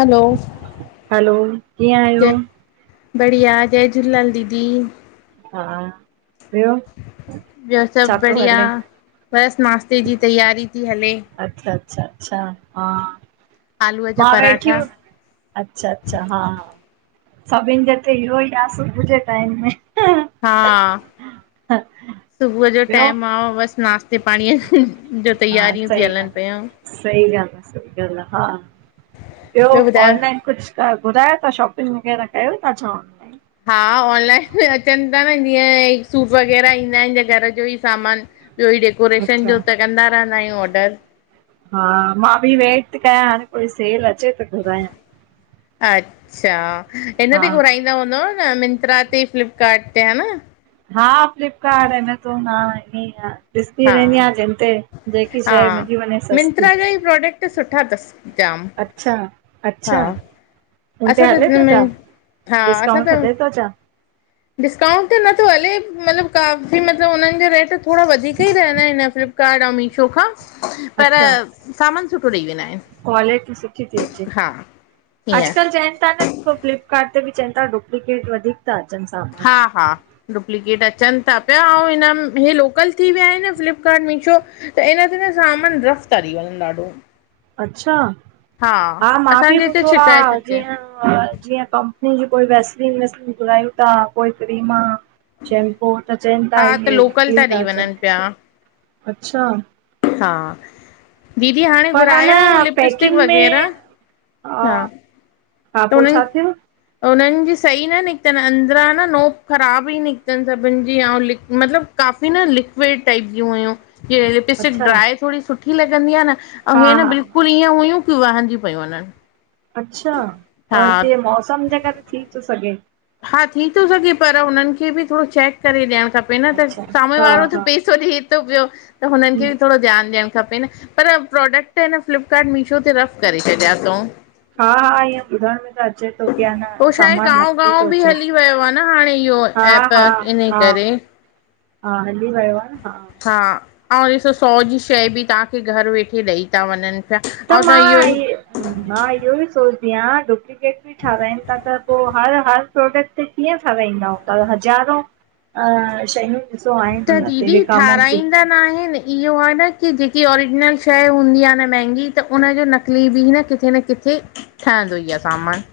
हलो! Hello, कीअं आहियो? जय बढ़िया, जय झूलेलाल दीदी। हा ॿियो, छा थो हले? बस नाश्ते जी तैयारी थी हले। अच्छा- अच्छा अच्छा, हा आलूअ जा मां वेठी पराठा हुय अच्छा -अच्छा, हा- हा, सचिन जे त इहो ही आह सुबुह जे टाइम में। हा सुबुह जो ॿियो टाइम आ बस नास्तो नाश्ते पाणीअ जो हा तयारियूं थी सही हलन ॻाल्हि पियूं। आ। सही ॻाल् आ, हा ॿियो, ॿियो ॿुधायो ऑनलाइन कुछ त गुरायो तां शॉपिंग वग़ैरह कयो था चव? हा, ऑनलाइन अचन था न जीअं सूप वग़ैरह ईंदा आहिन घर जो ही सामान। ॿियो ई डेकोरेशन अच्छा जो त कंदा रहंदा आहियूं ऑडर। हा, मां बि वेट थी कयां हाणे कोई सेल अचे त घुरायां। अच्छा, हिन ते हा घुराईंदा हूंदव न मिंत्रा ते, फ्लिपकार्ट ते, हेन। हा फ्लिपकार्ट, अमेज़ोन आ, इंय ही आ। ॾिसंदी रहंदी हा आहियां, जिते जेकी हा शय मिली वञे सस्ती। मिंत्रा जा ई प्रोडक्ट सुठा अथसि जाम अच्छा हा -अच्छा असां हुनते त हले थो मिं छा, हा असां डिस्काउंट त हले थो छा? डिस्काउंट ते नथो हले मतलब काफ़ी मतलब हुननि जो रेट थोड़ो वधीक ई रहंदा आहिन हिन फ्लिपकार्ट ऐं मीशो खां, पर अच्छा सामान सुठो ॾेई वेंदा आहिन। क्वालिटी सुठी थी अचे, ईअं अॼकल चयन था न सो फ्लिपकार्ट ते बि चवन था डुप्लकेट वधीक था अचन सां हा-हा! डुप्लकेट अचन था पिया ऐं हिनम हे लोकल थी विया आहिन न फ्लिपकार्ट, मीशो। त हिन ते न सामान रफ था थी वञनि ॾाढो। अच्छा, हा मां बि असांजे हिते ॿुधो शिकायत आहे, अचे जीअं जीअं कंपनी जी कोई वेस्लिन- वेसलिन घुरायूं था, कोई क्रीम शेम्पु त चअन था हा त इए लोकल था ठीक ॾेई आहे, वञनि पिया अच्छा। हा, दीदी हाणे पर अ न घुराया हुयउँ, लिपस्टिक पैकिंग वग़ैरह, में हा। हा पो छा थियो? उनन जी सही न निकतन, अंदरां ना नोब ख़राब ई निकतन सभिन जी, अऊं मतलब काफ़ी न लिक्विड टाइप ज्यूं हुयूं। हीअ लिपस्टिक अच्छा ड्राइ थोड़ी सुठी लॻंदी आ न, अऊं हा हे न हा बिल्कु हा -कुल ईअं हुयूं, कि वहंदयूं पयूं वञन। अच्छा, त ये मौसम जेकरे थी तो सघे। हा, थी तो सघे, पर हुनन खे बि थोड़ो चैक करे ॾयण खप उहोई न त अच्छा साम्हूं हा वारो हा त पेसो ॾिए तो प्यो, त हुनन खे हम्म बि थोड़ो ध्यान ॾियण खपे न। पर प्रोडक्ट, न फ्लिपकार्ट, मीशो ते रफ़ करे छॾया तऊं। हा हा, इअं ॿुधण में अचे तो, कि आन उहो छा आहे सामान गांव नकली तो गांव बि अचे, हली वियो आहे न हाणे इहो हा ऐप हा इन हा करे हा, हली वयो आ न, हा हा, अऊं ॾिसो सौ जी शै बि तहांखे, घर वेठे ॾई ता वञन। त मां इयो, मां इयोई सोचदी आं, डुप्लिकेट बि ठाराइन ता त पो हर, हर प्रोडक्ट ते कीअं ठाराईंदा हूंदा, हज़ारों शयूं ॾिसो, हांणे हुन ते विकामन त्यूं। नाहें नीं, इहो आ न, की जेकी ओरिजनल शइ हूंदी आ न महंगी, त उनजो नकली बि न किथे न कि किथे, ठहंदो ई आ सामान।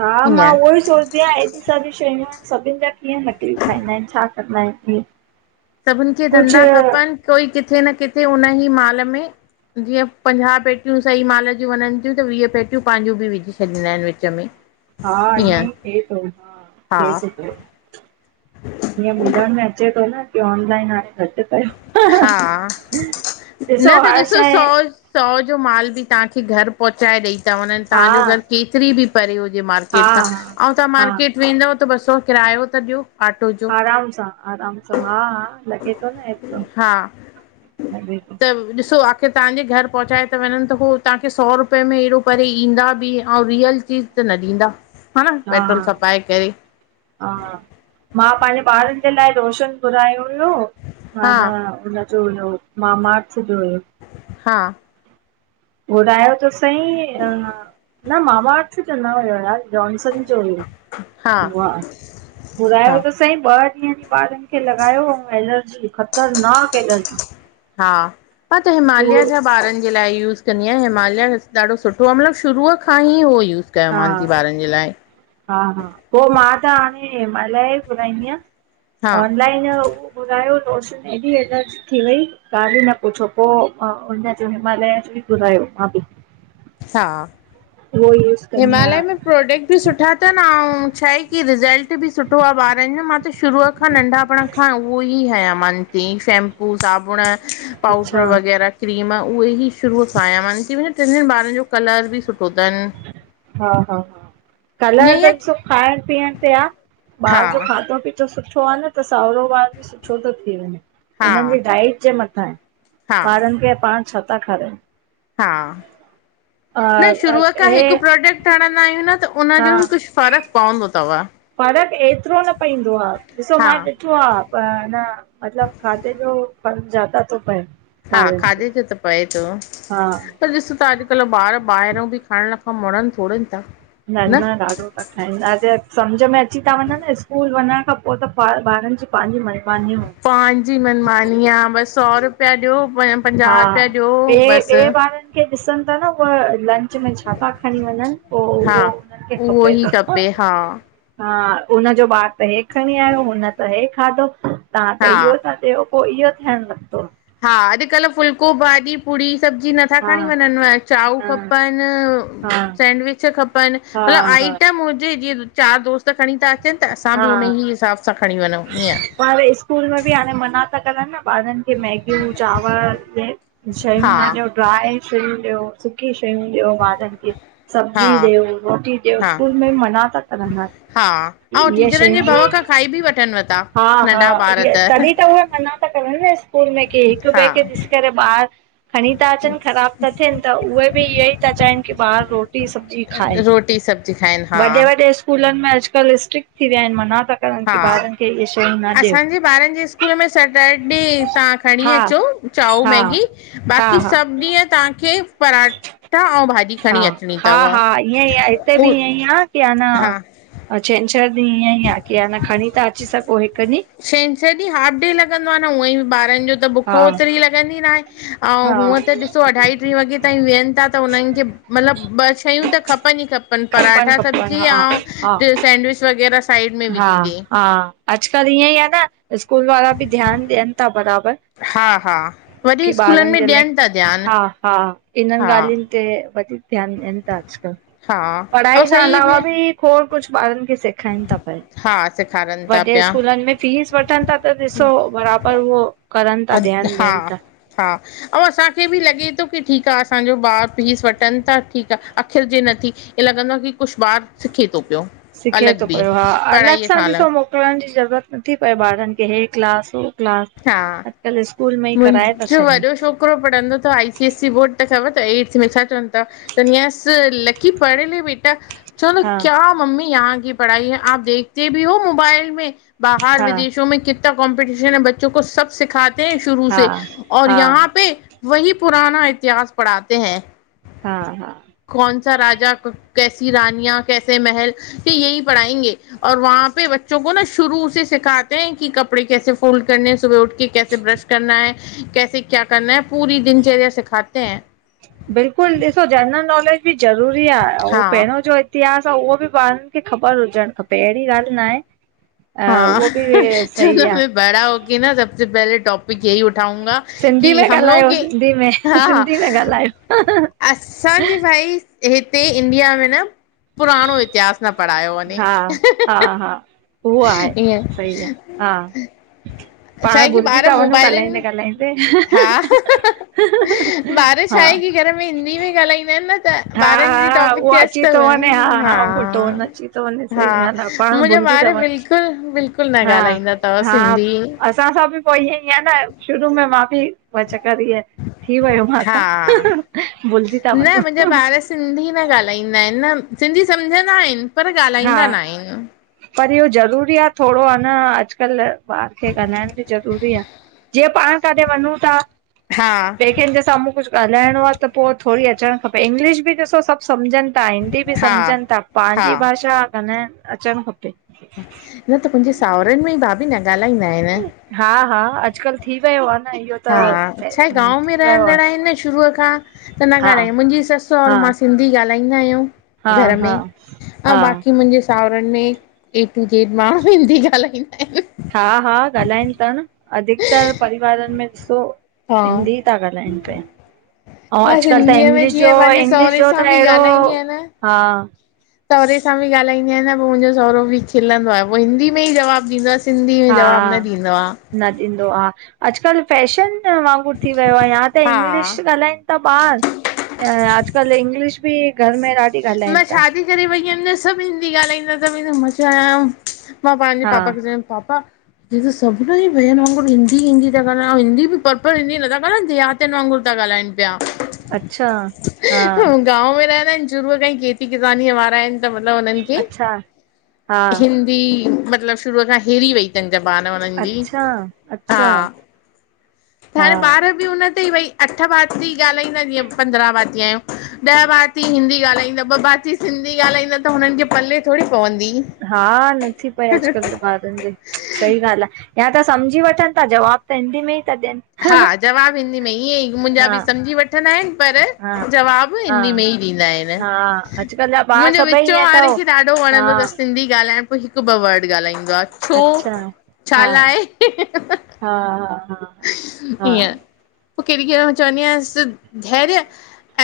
हा, मां ईअं उओई सोच ॿया एॾी सारी शयूं एन, सभिन जा कीअं नकली ठाईंदा एन, छा कंदा एन ईंअं सभिन खे धंधा खपन, कोई किथे न किथे उननजी माल में जीअं पंजाह पेट्यूं सही माल जूं वञन थियूं त, वीह पेट्यूं पांजूं बि विझी छॾींदा एन, विच में। हा, ईअं इयंईं थे तो, हा थे हा तो पयो। इअं ॿुधण में अचे तो न, की ऑनलाइन हाणे घट कयो। हा, न त हर ॾिसो शइ सौ सौ जो माल बि तहांखे घर पहुंचाए ॾई था वञन, हा तव्हांजो घर केतरी बि परे हुजे मार् हा मार्केट खां, हा अऊं तहां हा मार्केट वेंदव त ॿ सौ किरायो त ॾयो ऑटो जो। आराम सां आराम सां, हा हा लॻे थो न एतिरो हा, लॻे थो त ॾिसो आ त, तहांजे घर पहुंचाएता वञन, त हो तहांखे सौ रुपए में एॾो परे ईंदा बि अऊं रियल चीज़ त न ॾींदा, हा न पैट्रोल खपाए करे। हा, मां पांजे ॿारन जे लाइ लोशन घुरायो हुयो, हा माना उनजो हुयो मामाच जो हुयो। हा घुरायो त सईं, न मावाच जो न हुयो यार। जॕानसन जो हा हुयो। घुरायो हा त सईं, ॿ ॾींहं ई ॿारन खे लॻायो अऊं एलर्जी ख़तरनाक एलर्जी। हा, मां त हिमाल्या पोइ जा ॿारन जे लाइ यूस कंदीयां, हिमाल्या ॾाढो सुठो आ, मतलब शुरूअ खां ही उहो यूस कयो हा मान ती, ॿारन जे लाइ। हा हा, पो मां त हाणे हिमाल्या जो ई घुराईंदीयां। हा ऑन लाइन जो हू, घुरायो लोशन, एॾी एलर्जी थी वई, ॻाल्ह ई न पुछो, पो हुनजो हिमल्या जो ही घुरायो, मां बि। सा उहो यूस कंदी हिमालय में आहियां प्रोडक्ट बि सुठा तन, अऊं छाहे की रिज़ल्ट बि सुठो आ ॿारनि जो मां त शुरू खां नंढापण खां उहो ई हयां मान थी सेंम् पू, साबुण, अच्छा पाउडर वगैरा। क्रीम उहे ई शुरूअ खां हयां ती मान, तॾहिं टिनी ॿारनि जो कलर बि सुठो तनिव हा हा, कलर ईअं ई त आहे की ॾिसो खाइण पीअण ते आ, हा ॿार जो खाधो पीतो तो सुठो आ न, त सांवरो ॿार बि सुठो थो थी वञे, हा हुंननि जी डाइट जे मथां आहे। हा ॿारनि खे पाण छा था खारायो? हा, न शुरूअ खां हे हिकु प्रोडक्ट हणंदा आहियूं न त उन जो बि कुछ फ़र्क पवंदो तव। फ़र्क एतिरो न पइंदो आ, ॾिसो हा मां ॾिठो आ प न मतिलब खाधे जो फ़र्क ज्यादा तो पये। हा खाधे जो त पए तो। हा, पर ॾिस त अॼुकल्ह ॿार ॿाहिरों बि खाइण खां मुणनि थोड़ेइ ता। न न ॾाढो खाइंदा सें समझ में अची था वञनि स्कूल वञण खां पो त ॿ ॿारनि जी पाहिंजी मनमानीयूं पंहिंजी मनमानी आ, बसि सौ रुपिया ॾियो प हा पंजाहु रुपिया ॾियो ॿिए बसि। ॿिए ॿारनि खे ॾिसनि था न उहा लंच में छा था खणी वञनि पोइ हा उहो उहो खपे ई थो। खपे हा हा हुनजो ॿारु त हे खणी आयो, हुन त हे खाधो, तां त हा इहो था ॾियो। पोइ इहो थियण लॻदो। हा अॼुकल्ह फुल्को भाॼी पूड़ी सब्जी नथा हा खणी वञनव, चाऊ हा खपनि हा सेंंडविच खपनि, हा मतलबु हा आइटम हुजे जीअं चारि दोस्त त खणी था अचनि, त असां बि उन ई हिसाब सां खणी वञूं ईअं। ह स्कूल में बि हाणे मना था करनि न ॿारनि की मैगियूं, चांवर, शयूं हा न ॾियो ड्राय शयूं ॾियो। सुकी शइयूं ॾियो ॿारन खे। हा सब्जी ॾियो, रोटी ॾियो, हा स्कूल में मना ता कर हाणे। हा ऐं हिये टीचरनि जे भउ शइयूं खां खाई बि वठनव था। हा हा नंढा ॿार इअ तॾहिं त उहे मना त कर न स्कूल में की हिक हा ॿिए खे ॾिस ॿार खणी था, अचनि ख़राब था थियनि, त उहे बि इह ई था चाहिनि कि ॿार रोटी स ब्जी खारिज, रोटी सब्जी खाइनि हा वॾे वॾे स्कूल स्कूलनि में अॼुकल्ह स्ट्रिक्ट थी विया आहिनि, मना था करनि कि हा ॿारनि खे इहे शयूं ॾियो। असांजे ॿारनि जे स्कूल में सैटरडे तां खणी हा अचो चाओ हा मैगी। हा बाक़ी हा सभु ॾींहं तव्हांखे पराठा ऐं भाॼी हा, खणी अचणी हा अथव हा ईअं ई आहे हिते बि उ ईअ ई आहे कि आ न हा ऐं छंछरु ॾींहुं इअं ई आहे कि न खणी ता अची सघो हिकु ॾींहुं। छंछरु ॾींहुं हाफ डे लॻंदो आ न हूअं ई बि ॿारनि जो, त बुख हा ओतिरी लॻंदी नाहे। आऊं हा हूअं त ॾिसो अढाई टीं वॻे ताईं वेहनि था त हुनहनि खे मतलबु ॿ शयूं त खपनि ई खपनि। खन, पराठा खपनि सब्जी हा आऊं हा। सैंडविच वगैरह। हा हा अॼुकल्ह ईअं ई आ न स्कूल वारा बि ध्यानु ॾियनि था बराबरि। हा हा वरी कि स्कूलनि ॿारनि जे में लाइ, ॾियनि था ध्यानु हा हा। इन्हनि हा ॻाल्हियुनि ते वधीक ध्यानु ॾियनि था अॼुकल्ह, हा ऐं पढ़ाई खां सही अलावा बि खोड कुझु ॿारनि खे सिख हा सेखारनि था वॾे पिया स्कूलनि में फीस वठनि था त ॾिसो बराबरि उहो करनि था ध्यानु हा ॾियनि था। हा ऐं असांखे बि लॻे थो की ठीकु आ असांजो ॿार फीस वठनि था ठीकु आ अख़िरिजे नथी ईअ लॻंदो आ की कुझु ॿारु सिखे थो पियो सिखे अलॻि थो बि पयो हा अलॻि पढ़ाईअ सां खां ॾिसो मो मोकलण जी ज़रूरत नथी पए ॿारनि खे हे क्लास हो क्लास हा अॼकल्ह स्कूल में ई कराए था मुंहिंजो छॾनि वॾो छोकिरो पढ़ंदो तव आई सीएससी बोर्ड ख़बर तव एट्थ में छा चवनि तव चवन्दीआस लकी पढ़ ले बेटा चवदो हा क्या मम्मी यार की पढ़ाई हे आप देखते बि हो मोबाइल में बाहिर हा विदशो में किता कॉमपटीशन हे बच्चो को सभु सिखाते हे शुरू हा से और हा यहाँ पे वही पुराना इतिहास पढ़ाते हे हा हा कोनसा राजा कैसी रानीया कैसे महल यही पढ़ायेगे और वहा पे बच्चो को न शुरू से सिखाते हें की कपड़े कैसे फोल्ड करने हे सुबह उठ कर कैसे ब्रश करना हे कैसे क्या करना हे, पूरी दिनचर्या सिखाते हे। बिल्कुलु ॾिसो जनरल नॉलेज बि ज़रूरी आ उहो हाँ पहिरियों जो ईतीहास आ उहो बि ॿारनि खे ख़बर हुजणु खपे अहिड़ी ॻाल्हि न आहे हा, उहो बि सही चवंदो आ आहे मैं बड़ा होके न सबसे पहले टॉप पिक ये ही उठाउंगा सिंधी में की हमलोग के हा हा हंहंहं [inaudible] असांजी भाई हिते इंडिया में न पुराणो इतिहास न पढ़ायो वञे हा हा हा उहो आहे ईअं सही आहे हा छा पाण आहे की भुलजी ॿार था वञूं ॻाल्हाईंदे मोबाइलनि ॻाल्हाईंदे हा हंहंहं ॿार छा आहे की घर में हिंदी में ॻाल्हाईंदा आहिनि न त हा ॿारन जे हा टापिक उहो ते अच अची त थो वञे हा उहो टोन अची थो वञे हा सही ॻाल्हि आहे पाण मुहिंजा भुलिजी था ॿार वञूं। बिल्कुलु बिल्कुलु न हा ॻाल्हाईंदा तव हा सिंधी असां सां बि पोइ ईअं ई आहे न शुरू में मां बि थी वियो हा मासां भुलजी था न वञो। मुंहिंजा ॿार सिंधी न ॻाल्हाईंदा आहिनि न सिंधी सम्झंदा आहिनि पर ॻाल्हाईंदा न हा आहिनि। पर इहो ज़रूरी आ थोरो आ न अॼुकल्ह ॿार खे ॻाल्हाइण बि ज़रूरी आ जीअं पाण काथे वञू था हा बे कहिं जे साम्हूं कुझु ॻाल्हाइणो आ त पो थोरी अचणु खपे इंग्लिश बि ॾिसो सभु सम्झनि ता हिंदी बि हा सम्झनि ता हा पंहिंजी भाषा ॻाल्हायण अचणु खपे न त मुंहिंजे सावरनि में ई भाभी न ॻाल्हाईंदा आहिनि। हा हा अॼुकल्ह थी वियो आ न इहो त हा छा आहे गांव में थी वियो आ रहंदड़ आहिनि न शुरूअ खां त न हा ॻाल्हायूं मुंहिंजी ससु और हा हा मां सिंधी ॻाल्हाईंदा आहियूं घर में हा ऐं हा बाक़ी मुंहिंजे सावरनि में ए टू जेड माण्हू हिंदी ॻाल्हाईंदा आहिनि। हा हा ॻाल्हाइनि था न अधिकतर परिवारनि में ॾिसो हा हिंदी था ॻाल्हाइनि पिया। हा मां अॼुकल्ह त सिंधीअ में इंग्लिश जीअं जो पंहिंजे इंग्लिश सहुरे जो त सां बि अहिड़ो ॻाल्हाईंदी आहियां न हा। सहुरे सां बि ॻाल्हाईंदी आहियां न पोइ मुंहिंजो सहुरो बि खिलंदो आहे पोइ हिंदी में ई जवाब ॾींदों आ। सिंधी में हा जवाब न ॾींदो आ। न ॾींदो आ। अॼुकल्ह फैशन वांगुरु थी वियो आहे या त हा इंग्लिश ॻाल्हाइन ॿार अॼुकल्ह इंगलिश बि घर में। ॾाढी ॻाल्हाइनि मां था शादी करे वेई हुयंदस सभ हिंदी ॻाल्हाईंदा सभ हेॾो मज़ा आयम मां पहिंजे हा पापा खे चयुम पापा जीअं त सभिनी जी भयन वांगुरु हिंदी- हिंदी था ॻाल्हानि ऐं हिंदी बि पर्फेक्ट हिंदी नथा ॻाल्हानि दया कतनि वांगुरु था ॻ्हाइनि पिया। अच्छा हा। गांव में रहंदा आहिन शुरूअ खां ई खेती किसानीअ वारा आहिन त मतिलब हुननि अच्छा हा हिंदी मतलब शुरूअ खां हिरी वई। चन जबान हुननि जी अच्छा हा। अच्छा त हा हाणे ॿार बि हुन ते ई भई अठ भाती ॻाल्हाईंदा जीअं पंद्रहं भाती आहियूं। ॾह भाती हिंदी ॻाल्हाईंदा ॿ भाती सिंधी ॻाल्हाईंदा त हुननि खे पले थोॾी पवंदी। हा न थी पई अॼकल्ह त ॿार सही ॻाल्हि आहे या त सम्झी वठनि था जवाब त हिंदी में ई था ॾियन। हा जवाब हिन्दी में ईअं ई मुंहिंजा बि सम्झी वठ वठंदा आहिन हा पर जवाब हिंदी में हा ई ॾींदा आहिन। हा अॼुकल्ह जा ॿार मुंहिंजे सभई विचो ईअं वारे अथव खे ॾाढो हा वणंदो अथस सिंधी ॻाल्हाइण। पोइ हिक ॿ वर्ड ॻाल्हाईंदो आहे छो अच्छा छा हा लाइ। हा- हा- हा। इअं पोइ कहिॾी -कहिॾी मेल चवंदी आहियांस् धैर्य।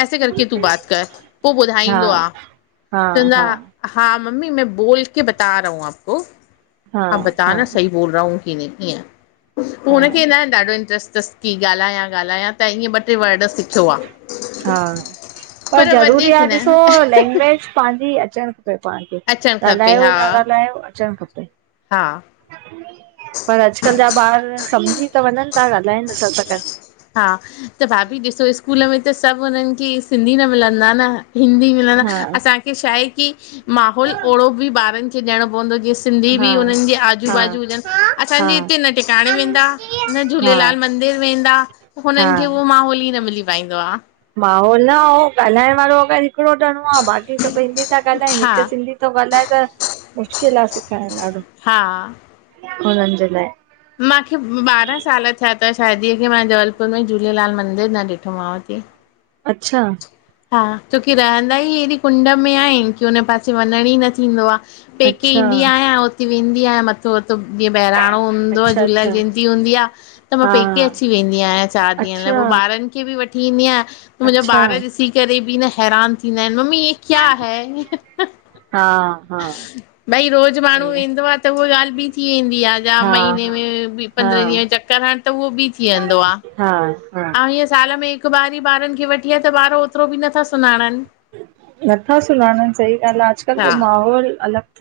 ऐसे करके तूं बात कर पोइ हा ॿुधाईंदो आ। हा हा चवंदो हा आ। हा, मम्मी मैं बोलके बता रहा हूं आपको हा आप बताना सही। बोल रहा हूं कि नहीं हीय पोख हा हुन खे न ॾा ॾाढो इंट्र्स्ट अथस की ॻाल्हायां- ॻाल्हायां त ईअं ॿ टे वर्ड सिखियो आ। हा। पर ज़रूरी वधीक आ न ॾिसो लैंग्वेज पंहिंजी अचण। पाण खे, अचणु खपे ॻाल्हायो हा न ॻाल्हायो अचणु खपे। हा। पर अॼकल्ह जा ॿार समझी त वञनि था, ॻाल्हाए नथा सघन। हा, त भाभी ॾिसो स्कूल में त सभ हुननि खे सिंधी न मिलंदा न? हिंदी मिलण, हा असांखे छाहे की माहौल अहिड़ो बि ॿारनि खे ॾियणो पवंदो, जिएं सिंधी हा बि हुननि जे आजू हा बाजू हुजन। हा असांजे हिते न टिकाणे वेंदा न हा झूलेलाल जे मंदिर वेंदा, हुननि खे हा उहो माहौल ई न मिली पाईंदो आहे। माहौल न, ऐं ॻाल्हाइण वारो अगर हिकिड़ो ॼणो आहे बाक़ी सभ हिंदी था ॻाल्हाइनि हा हिक सिंधी थो ॻाल्हाए त मुश्किल आ सेखारण ॾाढो। हा। उनहनि जे लाइ। मांखे ॿा ॿारहां साल थिया अथव शादीअ खे, मां जबलपुर में झूलेलाल मंदिर न ॾिठोमांव थी। अच्छा। हा, छोकी रहंदा ई अहिड़ी कुंड में आहिन की उन पासे वञण ई न थींदो आ। पेके अच्छा ईंदी आहियां, हुते वेंदी आहियां, मथो त जीअं बहिराणो हूंदो आ, अच्छा झूलेलाल अच्छा जयंती हूंदी आ। त मां हा पेके अची वेंदी आहियां चार ॾींहंनि लाइ, अच्छा पोइ ॿारनि खे बि वठी। ईंदी आहियां। मुंहिंजा अच्छा ॿार ॾिसी करे बि न हैरान थींदा आहिनि, मम्मी ये क्या है? हं हं हा हा हं भई रोज माण्हू वेंदो आ त उहे ॻाल् बि थी वेंदी आहे या हा महीने हा में हा पंद्रहें ॾींहं चक्कर हण त उहो बि थी वेंदो आ हा -हा हीय साल में हिकु बार ई ॿारनि खे वठी आ त ॿार ओतिरो बि नथा सुञाणनि। नथा सुञाणन, सही ॻाल्हि आ, अॼकल्ह जो हा माहौल अलॻि